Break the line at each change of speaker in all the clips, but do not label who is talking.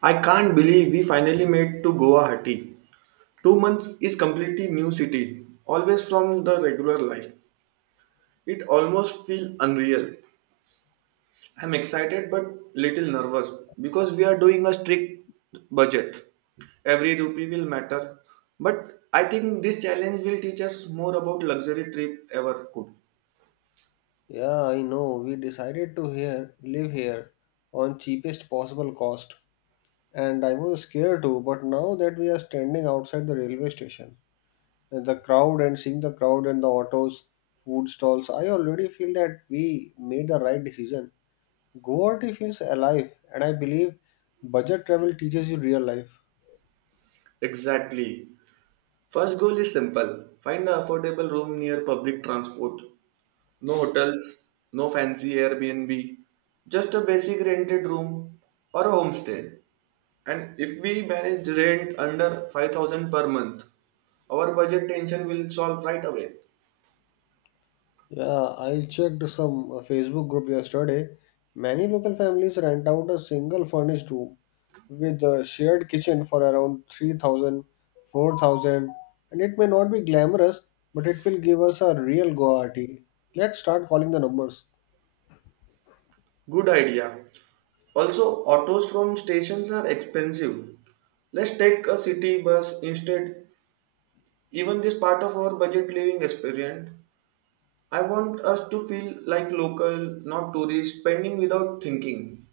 I can't believe we finally made to Guwahati. 2 months is completely new city, always from the regular life. It almost feels unreal. I'm excited but little nervous because we are doing a strict budget. Every rupee will matter. But I think this challenge will teach us more about luxury trip ever could.
Yeah, I know. We decided to here live here on cheapest possible cost, and I was scared too. But now that we are standing outside the railway station, and the crowd and seeing the crowd and the autos, food stalls, I already feel that we made the right decision. Guwahati feels alive, and I believe budget travel teaches you real life.
Exactly. First goal is simple. Find an affordable room near public transport. No hotels, no fancy Airbnb, just a basic rented room or a homestay. And if we manage rent under 5,000 per month, our budget tension will solve right away.
Yeah, I checked some Facebook group yesterday. Many local families rent out a single furnished room with a shared kitchen for around 3,000, 4,000, and it may not be glamorous but it will give us a real guarantee. Let's start calling the numbers.
Good idea. Also, autos from stations are expensive. Let's take a city bus instead. Even this part of our budget living experience, I want us to feel like local, not tourists, spending without thinking.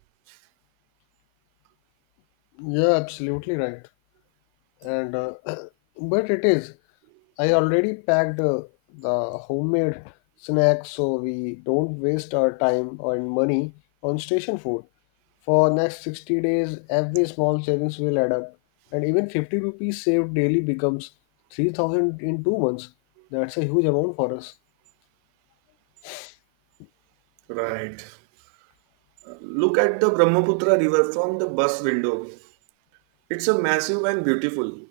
Yeah, absolutely right. And but it is, I already packed the homemade snacks so we don't waste our time and money on station food. For next 60 days, every small savings will add up, and even 50 rupees saved daily becomes 3,000 in 2 months. That's a huge amount for us.
Right. Look at the Brahmaputra River from the bus window. It's a massive and beautiful.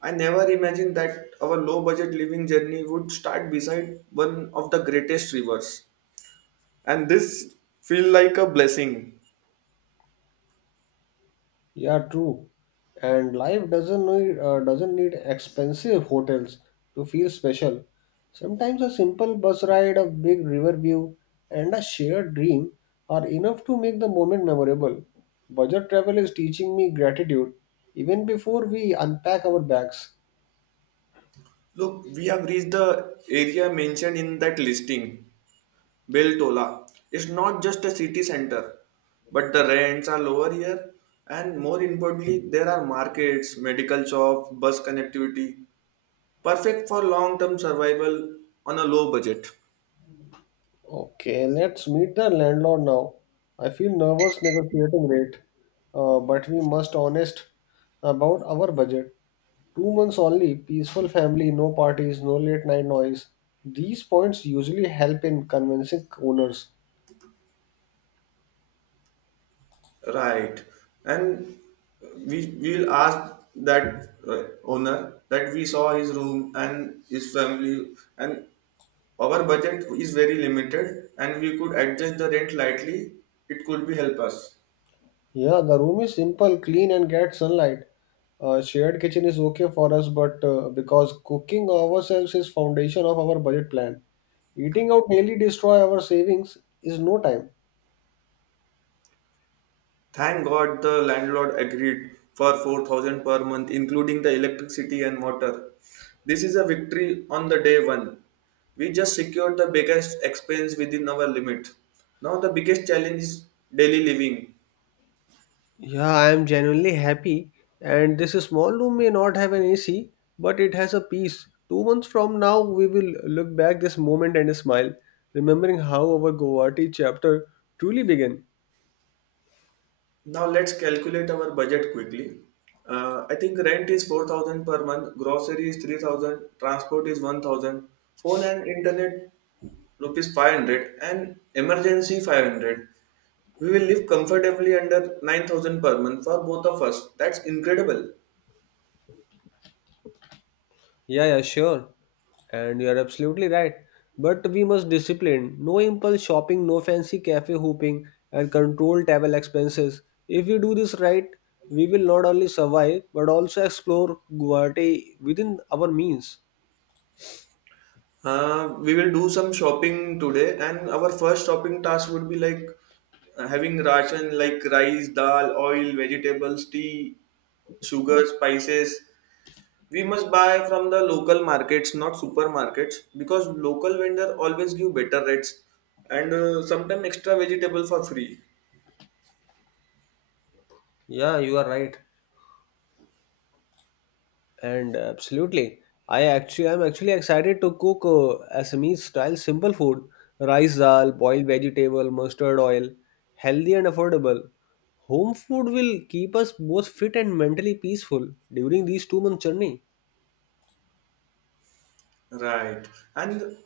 I never imagined that our low budget living journey would start beside one of the greatest rivers. And this feel like a blessing.
Yeah, true. And life doesn't need expensive hotels to feel special. Sometimes a simple bus ride, a big river view, and a shared dream are enough to make the moment memorable. Budget travel is teaching me gratitude even before we unpack our bags.
Look, we have reached the area mentioned in that listing, Beltola. It's not just a city center, but the rents are lower here, and more importantly there are markets, medical shops, bus connectivity, perfect for long term survival on a low budget.
Okay, let's meet the landlord now. I feel nervous negotiating rate, but we must honest about our budget. 2 months only, peaceful family, no parties, no late night noise. These points usually help in convincing owners.
Right. And we will ask that owner that we saw his room and his family, and our budget is very limited and we could adjust the rent lightly, it could be help us.
Yeah, the room is simple, clean, and get sunlight. Shared kitchen is okay for us, but because cooking ourselves is foundation of our budget plan, eating out daily destroy our savings is no time.
Thank God the landlord agreed for 4,000 per month including the electricity and water. This is a victory on the day 1. We just secured the biggest expense within our limit. Now the biggest challenge is daily living.
Yeah, I am genuinely happy. And this small room may not have an AC, but it has a peace. 2 months from now, we will look back this moment and smile, remembering how our Guwahati chapter truly began.
Now let's calculate our budget quickly. I think rent is 4,000 per month, grocery is 3,000, transport is 1,000, phone and internet rupees 500 and emergency 500. We will live comfortably under 9,000 per month for both of us. That's incredible.
Yeah, yeah, sure. And you are absolutely right. But we must discipline. No impulse shopping, no fancy cafe hooping, and control travel expenses. If we do this right, we will not only survive but also explore Guwahati within our means.
We will do some shopping today, and our first shopping task would be like having ration like rice, dal, oil, vegetables, tea, sugar, spices. We must buy from the local markets, not supermarkets, because local vendor always give better rates and sometimes extra vegetable for free.
Yeah, you are right. And absolutely, I'm actually excited to cook Assamese style simple food, rice dal, boiled vegetable, mustard oil, healthy and affordable. Home food will keep us both fit and mentally peaceful during these 2 month journey.
Right. And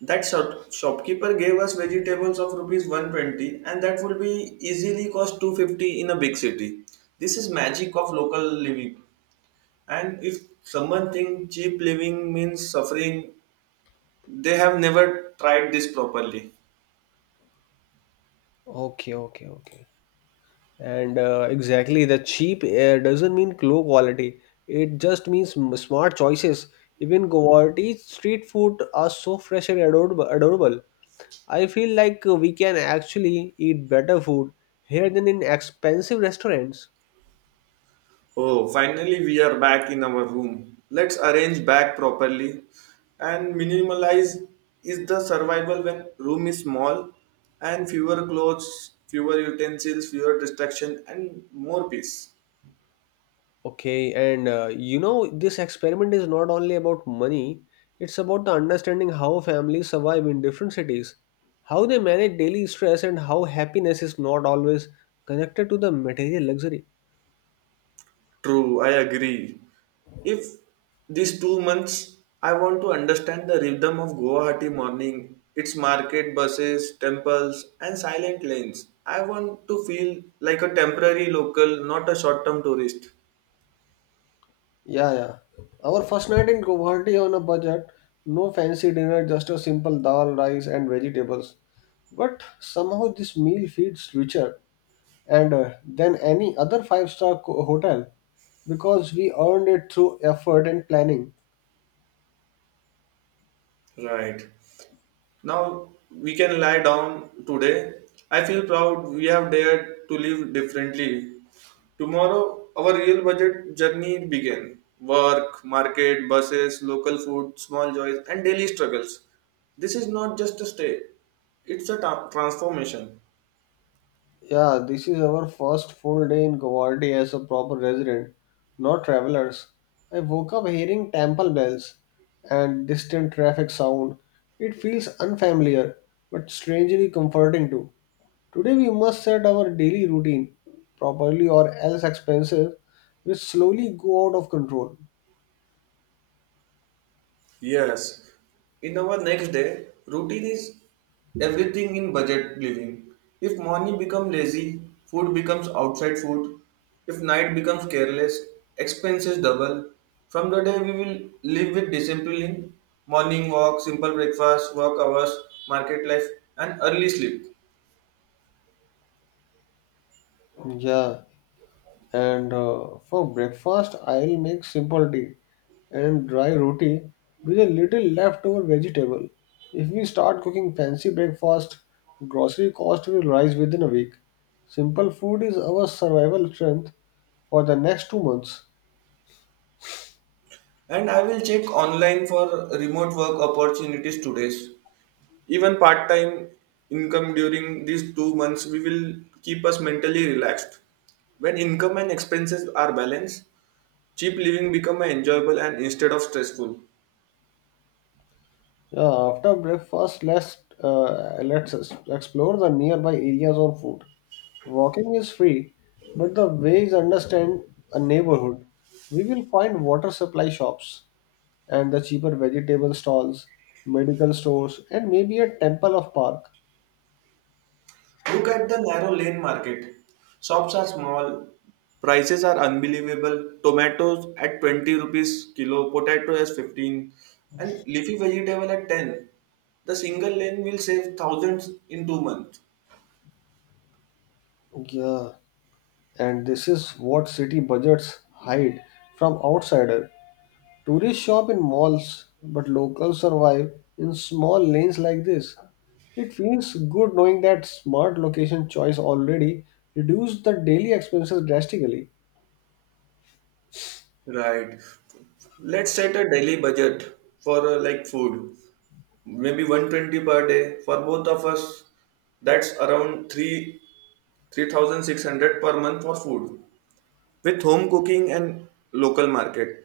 that shop, shopkeeper gave us vegetables of rupees 120 and that would be easily cost 250 in a big city. This is magic of local living. And if someone think cheap living means suffering, they have never tried this properly.
Okay, okay, okay. And exactly, the cheap doesn't mean low quality. It just means smart choices. Even Guwahati street food are so fresh and adorable. Adorable. I feel like we can actually eat better food here than in expensive restaurants.
Oh, finally we are back in our room. Let's arrange back properly and minimalize is the survival when room is small, and fewer clothes, fewer utensils, fewer distraction and more peace.
Okay, and you know, this experiment is not only about money, it's about the understanding how families survive in different cities, how they manage daily stress, and how happiness is not always connected to the material luxury.
True, I agree. If these 2 months, I want to understand the rhythm of Guwahati morning, its market, buses, temples and silent lanes. I want to feel like a temporary local, not a short-term tourist.
Yeah, yeah. Our first night in Guwahati on a budget, no fancy dinner, just a simple dal, rice, and vegetables. But somehow this meal feels richer. And than any other five-star hotel, because we earned it through effort and planning.
Right. Now we can lie down today. I feel proud we have dared to live differently. Tomorrow, our real budget journey begin. Work, market, buses, local food, small joys, and daily struggles. This is not just a stay, it's a transformation.
Yeah, this is our first full day in Guwahati as a proper resident, not travelers. I woke up hearing temple bells and distant traffic sound. It feels unfamiliar but strangely comforting too. Today we must set our daily routine properly or else expenses will slowly go out of control.
Yes. In our next day, routine is everything in budget living. If morning become lazy, food becomes outside food. If night becomes careless, expenses double. From the day we will live with discipline, morning walk, simple breakfast, work hours, market life, and early sleep.
Yeah, and for breakfast I'll make simple tea and dry roti with a little leftover vegetable. If we start cooking fancy breakfast, grocery cost will rise within a week. Simple food is our survival strength for the next 2 months.
And I will check online for remote work opportunities today. Even part time income during these 2 months we will keep us mentally relaxed. When income and expenses are balanced, cheap living become enjoyable and instead of stressful.
Yeah, after breakfast, let's explore the nearby areas on foot. Walking is free, but the ways understand a neighborhood. We will find water supply shops and the cheaper vegetable stalls, medical stores, and maybe a temple of park.
Look at the narrow lane market. Shops are small, prices are unbelievable. Tomatoes at 20 rupees kilo, potato as 15 and leafy vegetable at 10. The single lane will save thousands in 2 months.
Yeah, and this is what city budgets hide from outsider. Tourists shop in malls, but locals survive in small lanes like this. It feels good knowing that smart location choice already reduced the daily expenses drastically.
Right. Let's set a daily budget for like food. Maybe 120 per day for both of us. That's around 3 3600 per month for food. With home cooking and local market,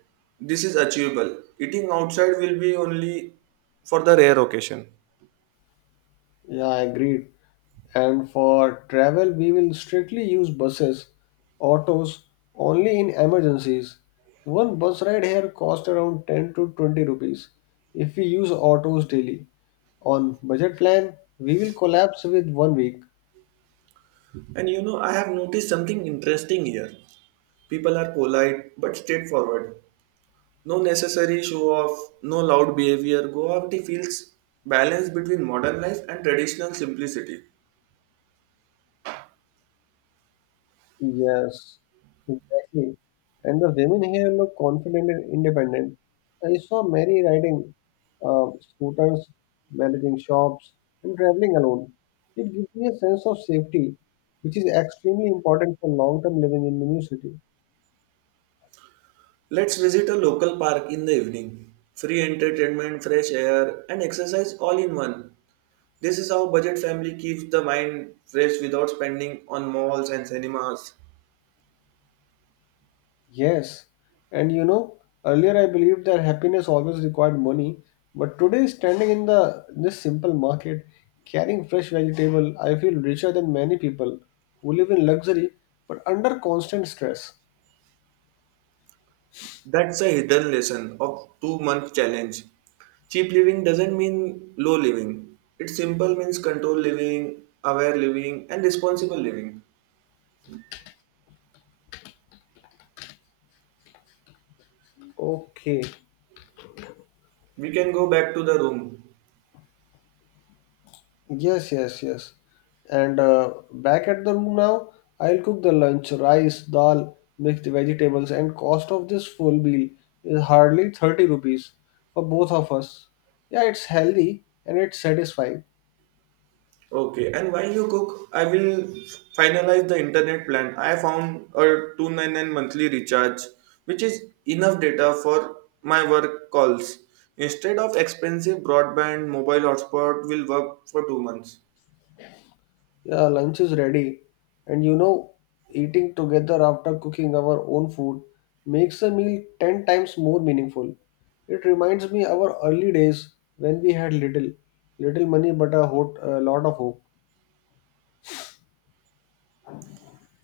this is achievable. Eating outside will be only for the rare occasion.
Yeah, agreed. And for travel, we will strictly use buses, autos only in emergencies. One bus ride here costs around 10 to 20 rupees. If we use autos daily, on budget plan, we will collapse with 1 week.
And you know, I have noticed something interesting here. People are polite but straightforward. No necessary show off, no loud behavior. Guwahati feels balance between modern life and traditional simplicity.
Yes, exactly. And the women here look confident and independent. I saw Mary riding scooters, managing shops, and traveling alone. It gives me a sense of safety, which is extremely important for long-term living in the new city.
Let's visit a local park in the evening. Free entertainment, fresh air, and exercise all in one. This is how budget family keeps the mind fresh without spending on malls and cinemas.
Yes, and you know, earlier I believed that happiness always required money, but today standing in the this simple market carrying fresh vegetable, I feel richer than many people who live in luxury but under constant stress.
That's a hidden lesson of 2 month challenge. Cheap living doesn't mean low living. It simple means controlled living, aware living, and responsible living.
Okay.
We can go back to the room.
Yes, yes, yes. And back at the room now, I'll cook the lunch, rice, dal, mixed vegetables, and cost of this full meal is hardly 30 rupees for both of us. Yeah, it's healthy and it's satisfying.
Okay, and while you cook, I will finalize the internet plan. I found a 299 monthly recharge, which is enough data for my work calls. Instead of expensive broadband, mobile hotspot will work for 2 months.
Yeah, lunch is ready. And you know, eating together after cooking our own food makes the meal 10 times more meaningful. It reminds me our early days when we had little money but a lot of hope.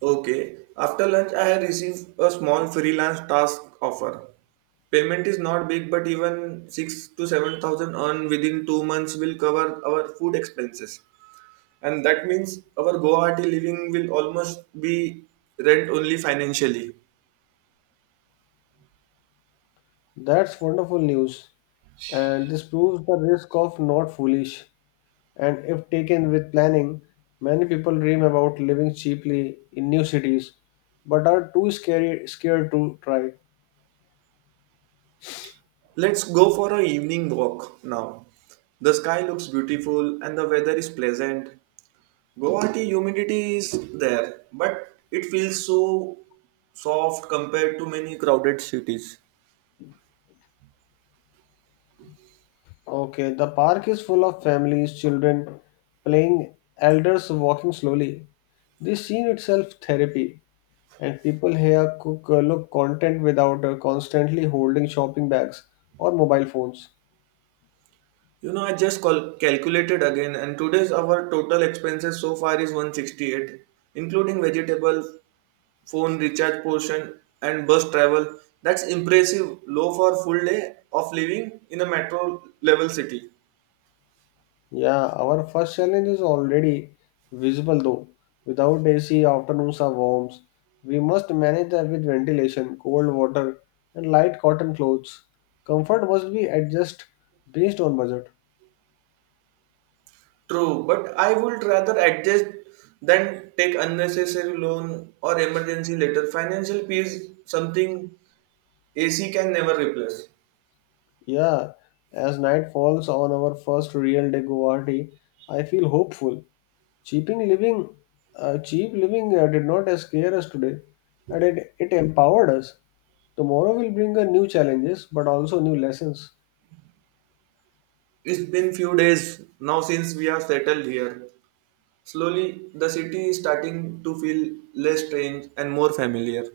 Okay, after lunch, I have received a small freelance task offer. Payment is not big, but even six to seven thousand earned within 2 months will cover our food expenses, and that means our Guwahati living will almost be rent only financially.
That's wonderful news. And this proves the risk of not foolish. And if taken with planning, many people dream about living cheaply in new cities but are too scared to try.
Let's go for an evening walk now. The sky looks beautiful and the weather is pleasant. Guwahati humidity is there, but it feels so soft compared to many crowded cities.
Okay, the park is full of families, children playing, elders walking slowly. This scene itself therapy, and people here cook, look content without constantly holding shopping bags or mobile phones.
You know, I just calculated again, and today's our total expenses so far is 168, including vegetable, phone recharge portion and bus travel. That's impressive low for full day of living in a metro level city.
Yeah, our first challenge is already visible though. Without AC, afternoons are warm. We must manage that with ventilation, cold water, and light cotton clothes. Comfort must be adjusted based on budget.
True, but I would rather adjust than take unnecessary loan or emergency later. Financial peace something AC can never replace.
Yeah, as night falls on our first real day Guwahati, I feel hopeful. Cheaping living, cheap living did not scare us today, and it empowered us. Tomorrow will bring a new challenges, but also new lessons.
It's been few days now since we are settled here. Slowly the city is starting to feel less strange and more familiar.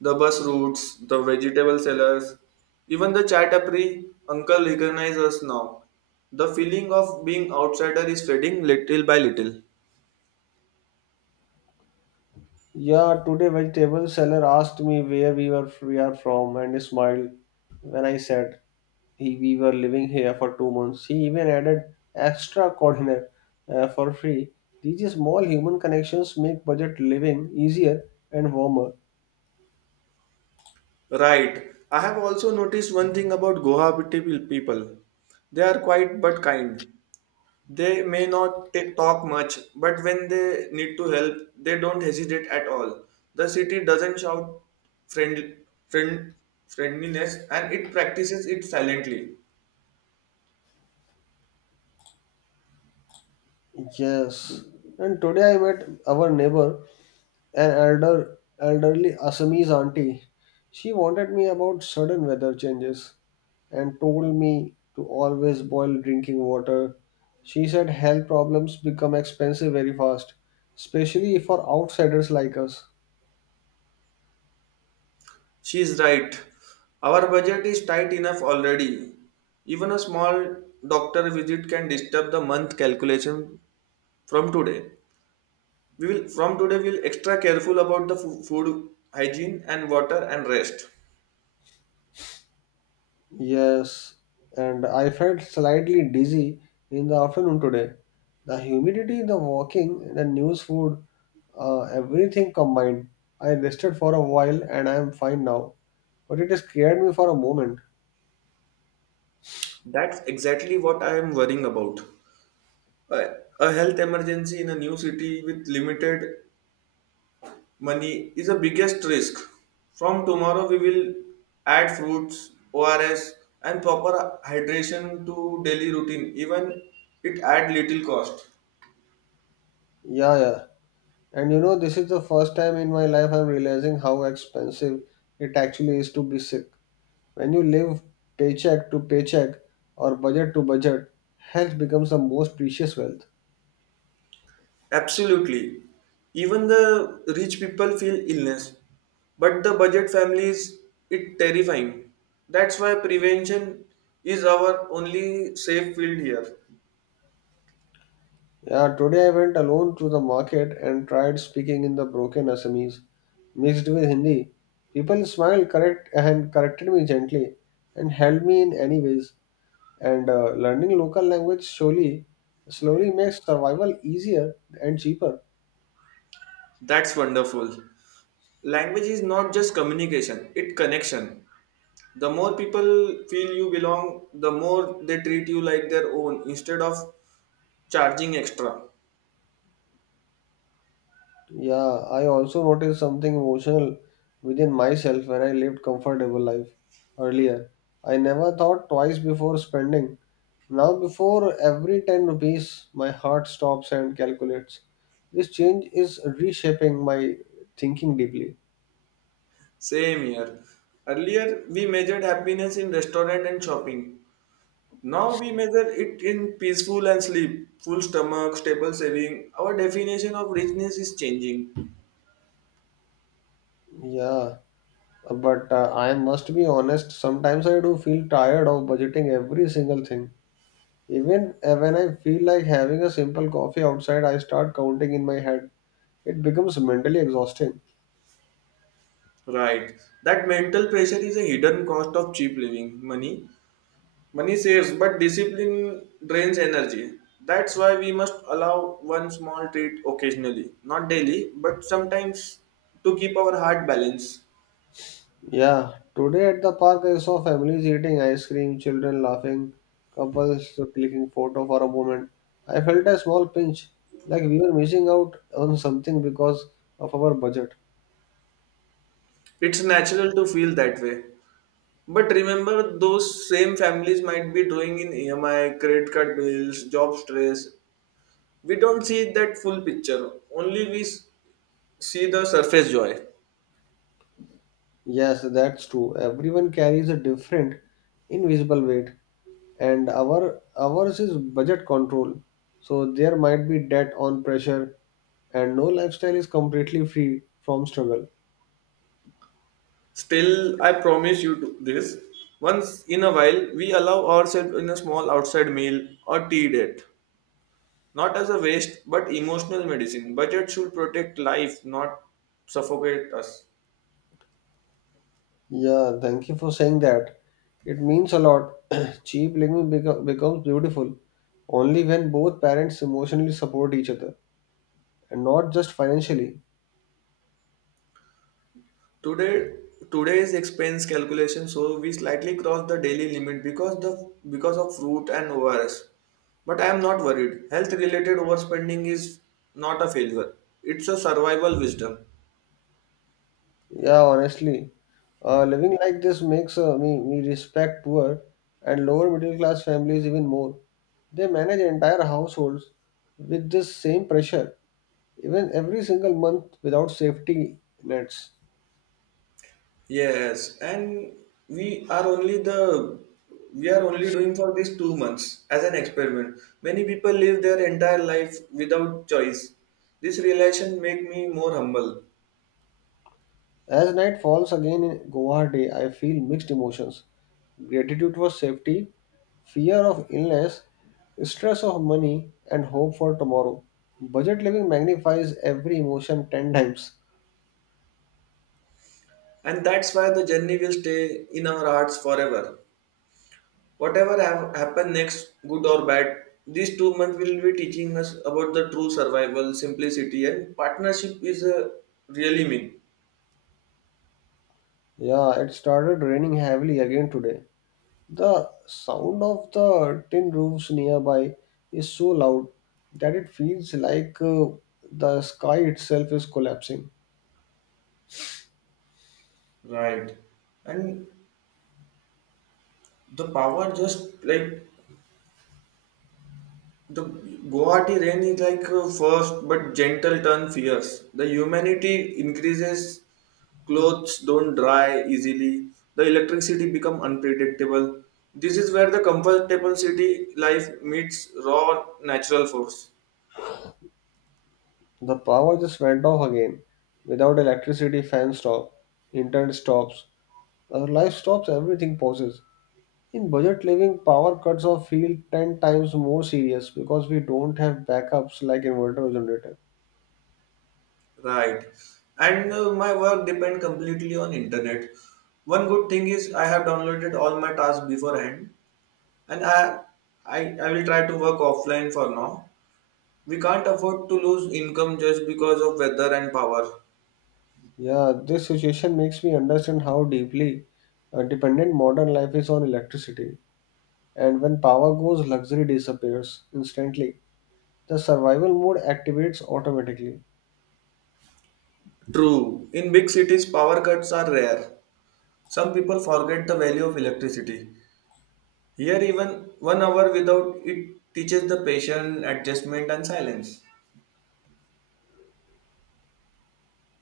The bus routes, the vegetable sellers, even the chaitapri uncle recognize us now. The feeling of being outsider is fading little by little.
Yeah, today vegetable seller asked me where we are from and he smiled when I said he we were living here for 2 months. He even added extra coordinate for free. These small human connections make budget living easier and warmer.
Right. I have also noticed one thing about Guwahati people. They are quiet but kind. They may not talk much, but when they need to help, they don't hesitate at all. The city doesn't shout friend, friend, friendliness and it practices it silently.
Yes. And today I met our neighbor, an elderly Assamese auntie. She warned me about sudden weather changes and told me to always boil drinking water. She said health problems become expensive very fast, especially for outsiders like us.
She is right. Our budget is tight enough already. Even a small doctor visit can disturb the month calculation from today. We'll extra careful about the food hygiene and water and rest.
Yes, and I felt slightly dizzy in the afternoon today. The humidity, the walking, the news food, everything combined. I rested for a while and I am fine now. But it scared me for a moment.
That's exactly what I am worrying about. A, a health emergency in a new city with limited money is the biggest risk. From tomorrow, we will add fruits, ORS, and proper hydration to daily routine. Even it add little cost.
Yeah, yeah. And you know, this is the first time in my life I'm realizing how expensive it actually is to be sick. When you live paycheck to paycheck or budget to budget, health becomes the most precious wealth.
Absolutely. Even the rich people feel illness, but the budget families it terrifying. That's why prevention is our only safe field here.
Yeah, today I went alone to the market and tried speaking in the broken Assamese mixed with Hindi. People smiled correct and corrected me gently and helped me in any ways. And learning local language slowly makes survival easier and cheaper.
That's wonderful. Language is not just communication, it connection. The more people feel you belong, the more they treat you like their own instead of charging extra.
Yeah, I also noticed something emotional within myself when I lived comfortable life earlier. I never thought twice before spending. Now before every 10 rupees my heart stops and calculates. This change is reshaping my thinking deeply.
Same here. Earlier we measured happiness in restaurant and shopping, now we measure it in peaceful and sleep, full stomach, stable saving. Our definition of richness is changing.
Yeah, but I must be honest, sometimes I do feel tired of budgeting every single thing. Even when I feel like having a simple coffee outside, I start counting in my head. It becomes mentally exhausting.
Right, that mental pressure is a hidden cost of cheap living. Money Money saves, but discipline drains energy. That's why we must allow one small treat occasionally, not daily, but sometimes to keep our heart balanced.
Yeah, today at the park, I saw families eating ice cream, children laughing, couples clicking photo for a moment. I felt a small pinch, like we were missing out on something because of our budget.
It's natural to feel that way. But remember, those same families might be drawing in EMI, credit card bills, job stress. We don't see that full picture, only we see the surface joy.
Yes, that's true. Everyone carries a different invisible weight, and ours is budget control. So there might be debt on pressure, and no lifestyle is completely free from struggle.
Still, I promise you this. Once in a while, we allow ourselves in a small outside meal or tea date. Not as a waste, but emotional medicine. Budget should protect life, not suffocate us.
Yeah, thank you for saying that. It means a lot. Cheap living becomes beautiful only when both parents emotionally support each other, and not just financially.
Today, today's expense calculation, so we slightly cross the daily limit because the because of fruit and ORS. But I am not worried. Health related overspending is not a failure. It's a survival wisdom.
Yeah, honestly, living like this makes me respect poor and lower middle class families even more. They manage entire households with this same pressure, even every single month without safety nets.
Yes, and we are only the we are only doing for these 2 months as an experiment. Many people live their entire life without choice. This realization make me more humble,
As night falls again in Guwahati, I feel mixed emotions gratitude for safety, fear of illness, stress of money, and hope for tomorrow. Budget living magnifies every emotion 10 times.
and that's why the journey will stay in our hearts forever. Whatever have happen next, good or bad, these 2 months will be teaching us about the true survival, simplicity, and partnership is a really mean.
Yeah, it started raining heavily again today. The sound of the tin roofs nearby is so loud that it feels like the sky itself is collapsing.
Right. And the power just like the Guwahati rain is like a first but gentle turn fierce. The humidity increases, clothes don't dry easily, the electricity become unpredictable. This is where the comfortable city life meets raw natural force.
The power just went off again. Without electricity, fans stop, internet stops, our life stops, everything pauses. In budget living, power cuts are feel 10 times more serious because we don't have backups like inverter or generator.
Right. And my work depend completely on internet. One good thing is I have downloaded all my tasks beforehand, and I will try to work offline for now. We can't afford to lose income just because of weather and power.
Yeah, this situation makes me understand how deeply dependent modern life is on electricity. And when power goes, luxury disappears instantly. The survival mode activates automatically.
True. In big cities, power cuts are rare. Some people forget the value of electricity. Here, even 1 hour without it teaches the patience, adjustment, and silence.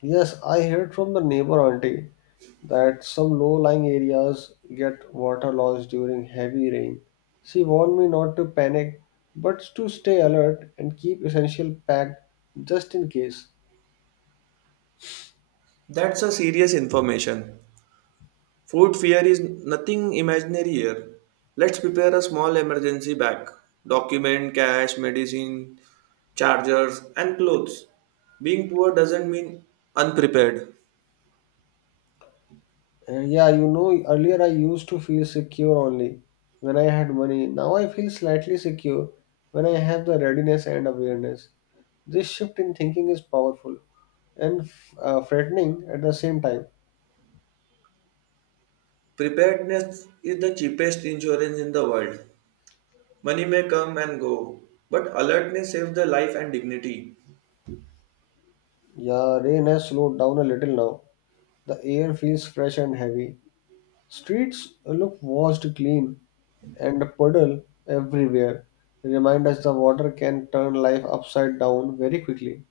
Yes, I heard from the neighbor auntie that some low lying areas get water loss during heavy rain. She warned me not to panic but to stay alert and keep essential packed just in case.
That's a serious information. Food fear is nothing imaginary here. Let's prepare a small emergency bag, document, cash, medicine, chargers, and clothes. Being poor doesn't mean unprepared.
Yeah, you know, earlier I used to feel secure only when I had money. Now I feel slightly secure when I have the readiness and awareness. This shift in thinking is powerful and frightening at the same time.
Preparedness is the cheapest insurance in the world. Money may come and go, but alertness saves the life and dignity.
Yeah, rain has slowed down a little now. The air feels fresh and heavy. Streets look washed clean and puddle everywhere. Remind us the water can turn life upside down very quickly.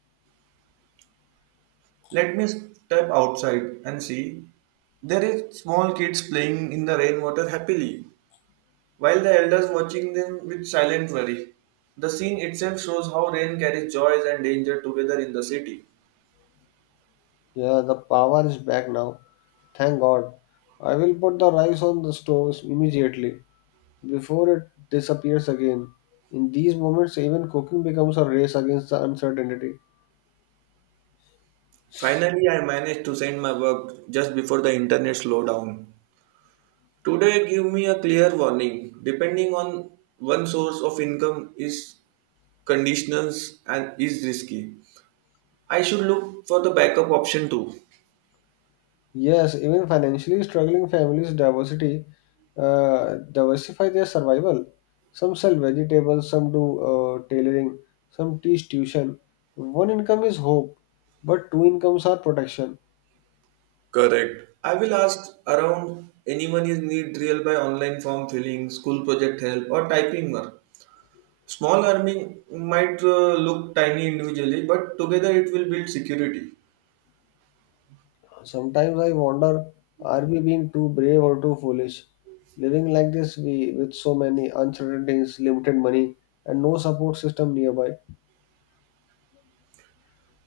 Let me step outside and see. There is small kids playing in the rainwater happily, while the elders watching them with silent worry. The scene itself shows how rain carries joys and danger together in the city.
Yeah, the power is back now. Thank God. I will put the rice on the stove immediately before it disappears again. In these moments, even cooking becomes a race against the uncertainty.
Finally, I managed to send my work just before the internet slowed down. Today, give me a clear warning. Depending on one source of income is conditionals and is risky. I should look for the backup option too.
Yes, even financially struggling families diversity diversify their survival. Some sell vegetables, some do tailoring, some teach tuition. One income is hope, but two incomes are protection.
Correct. I will ask around anyone is need real by online form filling, school project help, or typing work. Small earning might look tiny individually, but together it will build security.
Sometimes I wonder, are we being too brave or too foolish? Living like this, we with so many uncertainties, limited money, and no support system nearby.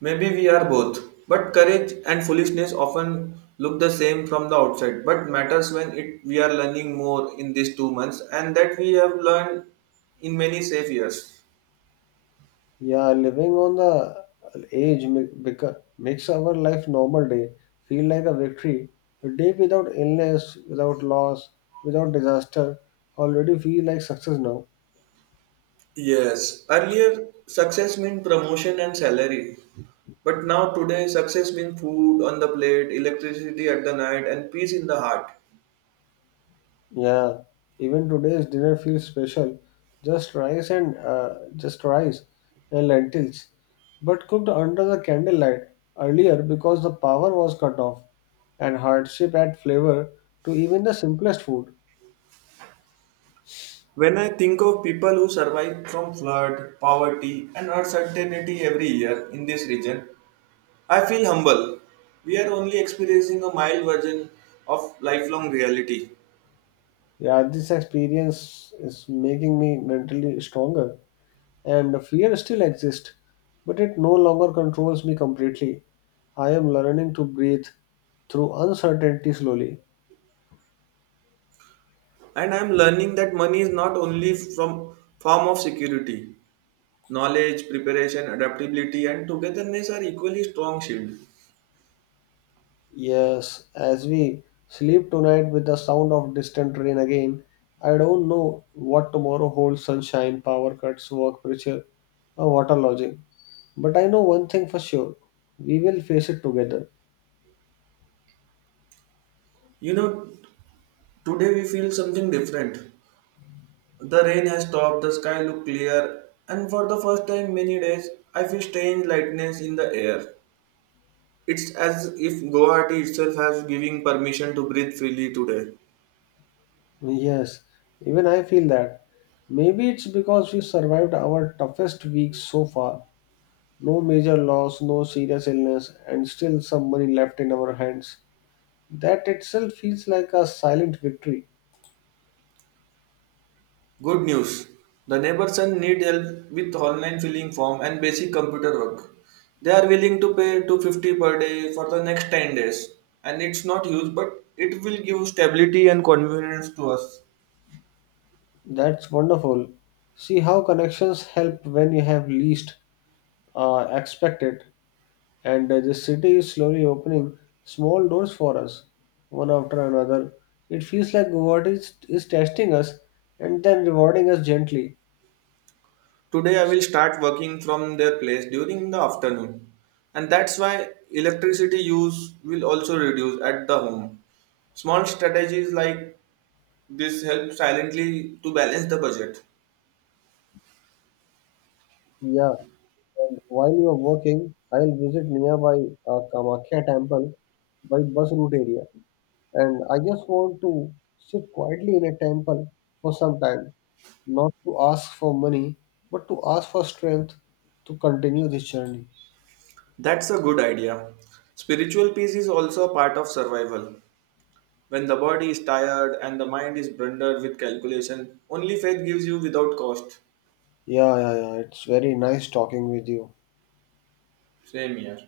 Maybe we are both, but courage and foolishness often look the same from the outside. But matters when it we are learning more in these 2 months, and that we have learned in many safe years.
Yeah, living on the edge makes our life normal day feel like a victory. A day without illness, without loss, without disaster already feel like success now.
Yes, earlier success meant promotion and salary, but now today success means food on the plate, electricity at the night, and peace in the heart.
Yeah, even today's dinner feels special. Just rice and lentils, but cooked under the candlelight earlier because the power was cut off, and hardship add flavor to even the simplest food.
When I think of people who survive from flood, poverty, and uncertainty every year in this region, I feel humble. We are only experiencing a mild version of lifelong reality.
Yeah, this experience is making me mentally stronger, and the fear still exists, but it no longer controls me completely. I am learning to breathe through uncertainty slowly.
And I am learning that money is not only from form of security. Knowledge, preparation, adaptability and togetherness are equally strong shield.
Yes, as we sleep tonight with the sound of distant rain again, I don't know what tomorrow holds sunshine, power cuts, work pressure, or water lodging. But I know one thing for sure we will face it together.
You know, today we feel something different. The rain has stopped, the sky look clear, and for the first time many days, I feel strange lightness in the air. It's as if Guwahati itself has giving permission to breathe freely today.
Yes, even I feel that. Maybe it's because we survived our toughest weeks so far. No major loss, no serious illness, and still some money left in our hands. That itself feels like a silent victory.
Good news. The neighbor's son need help with online filling form and basic computer work. They are willing to pay 250 per day for the next 10 days. And it's not huge, but it will give stability and convenience to us.
That's wonderful. See how connections help when you have least expect it. And the city is slowly opening small doors for us, one after another. It feels like God is testing us and then rewarding us gently.
Today I will start working from their place during the afternoon. And that's why electricity use will also reduce at the home. Small strategies like this help silently to balance the budget.
Yeah, and while you are working, I'll visit nearby Kamakhya temple by bus route area. And I just want to sit quietly in a temple for some time. Not to ask for money, but to ask for strength to continue this journey.
That's a good idea. Spiritual peace is also a part of survival. When the body is tired and the mind is blundered with calculation, only faith gives you without cost.
Yeah, yeah, yeah. It's very nice talking with you.
Same here.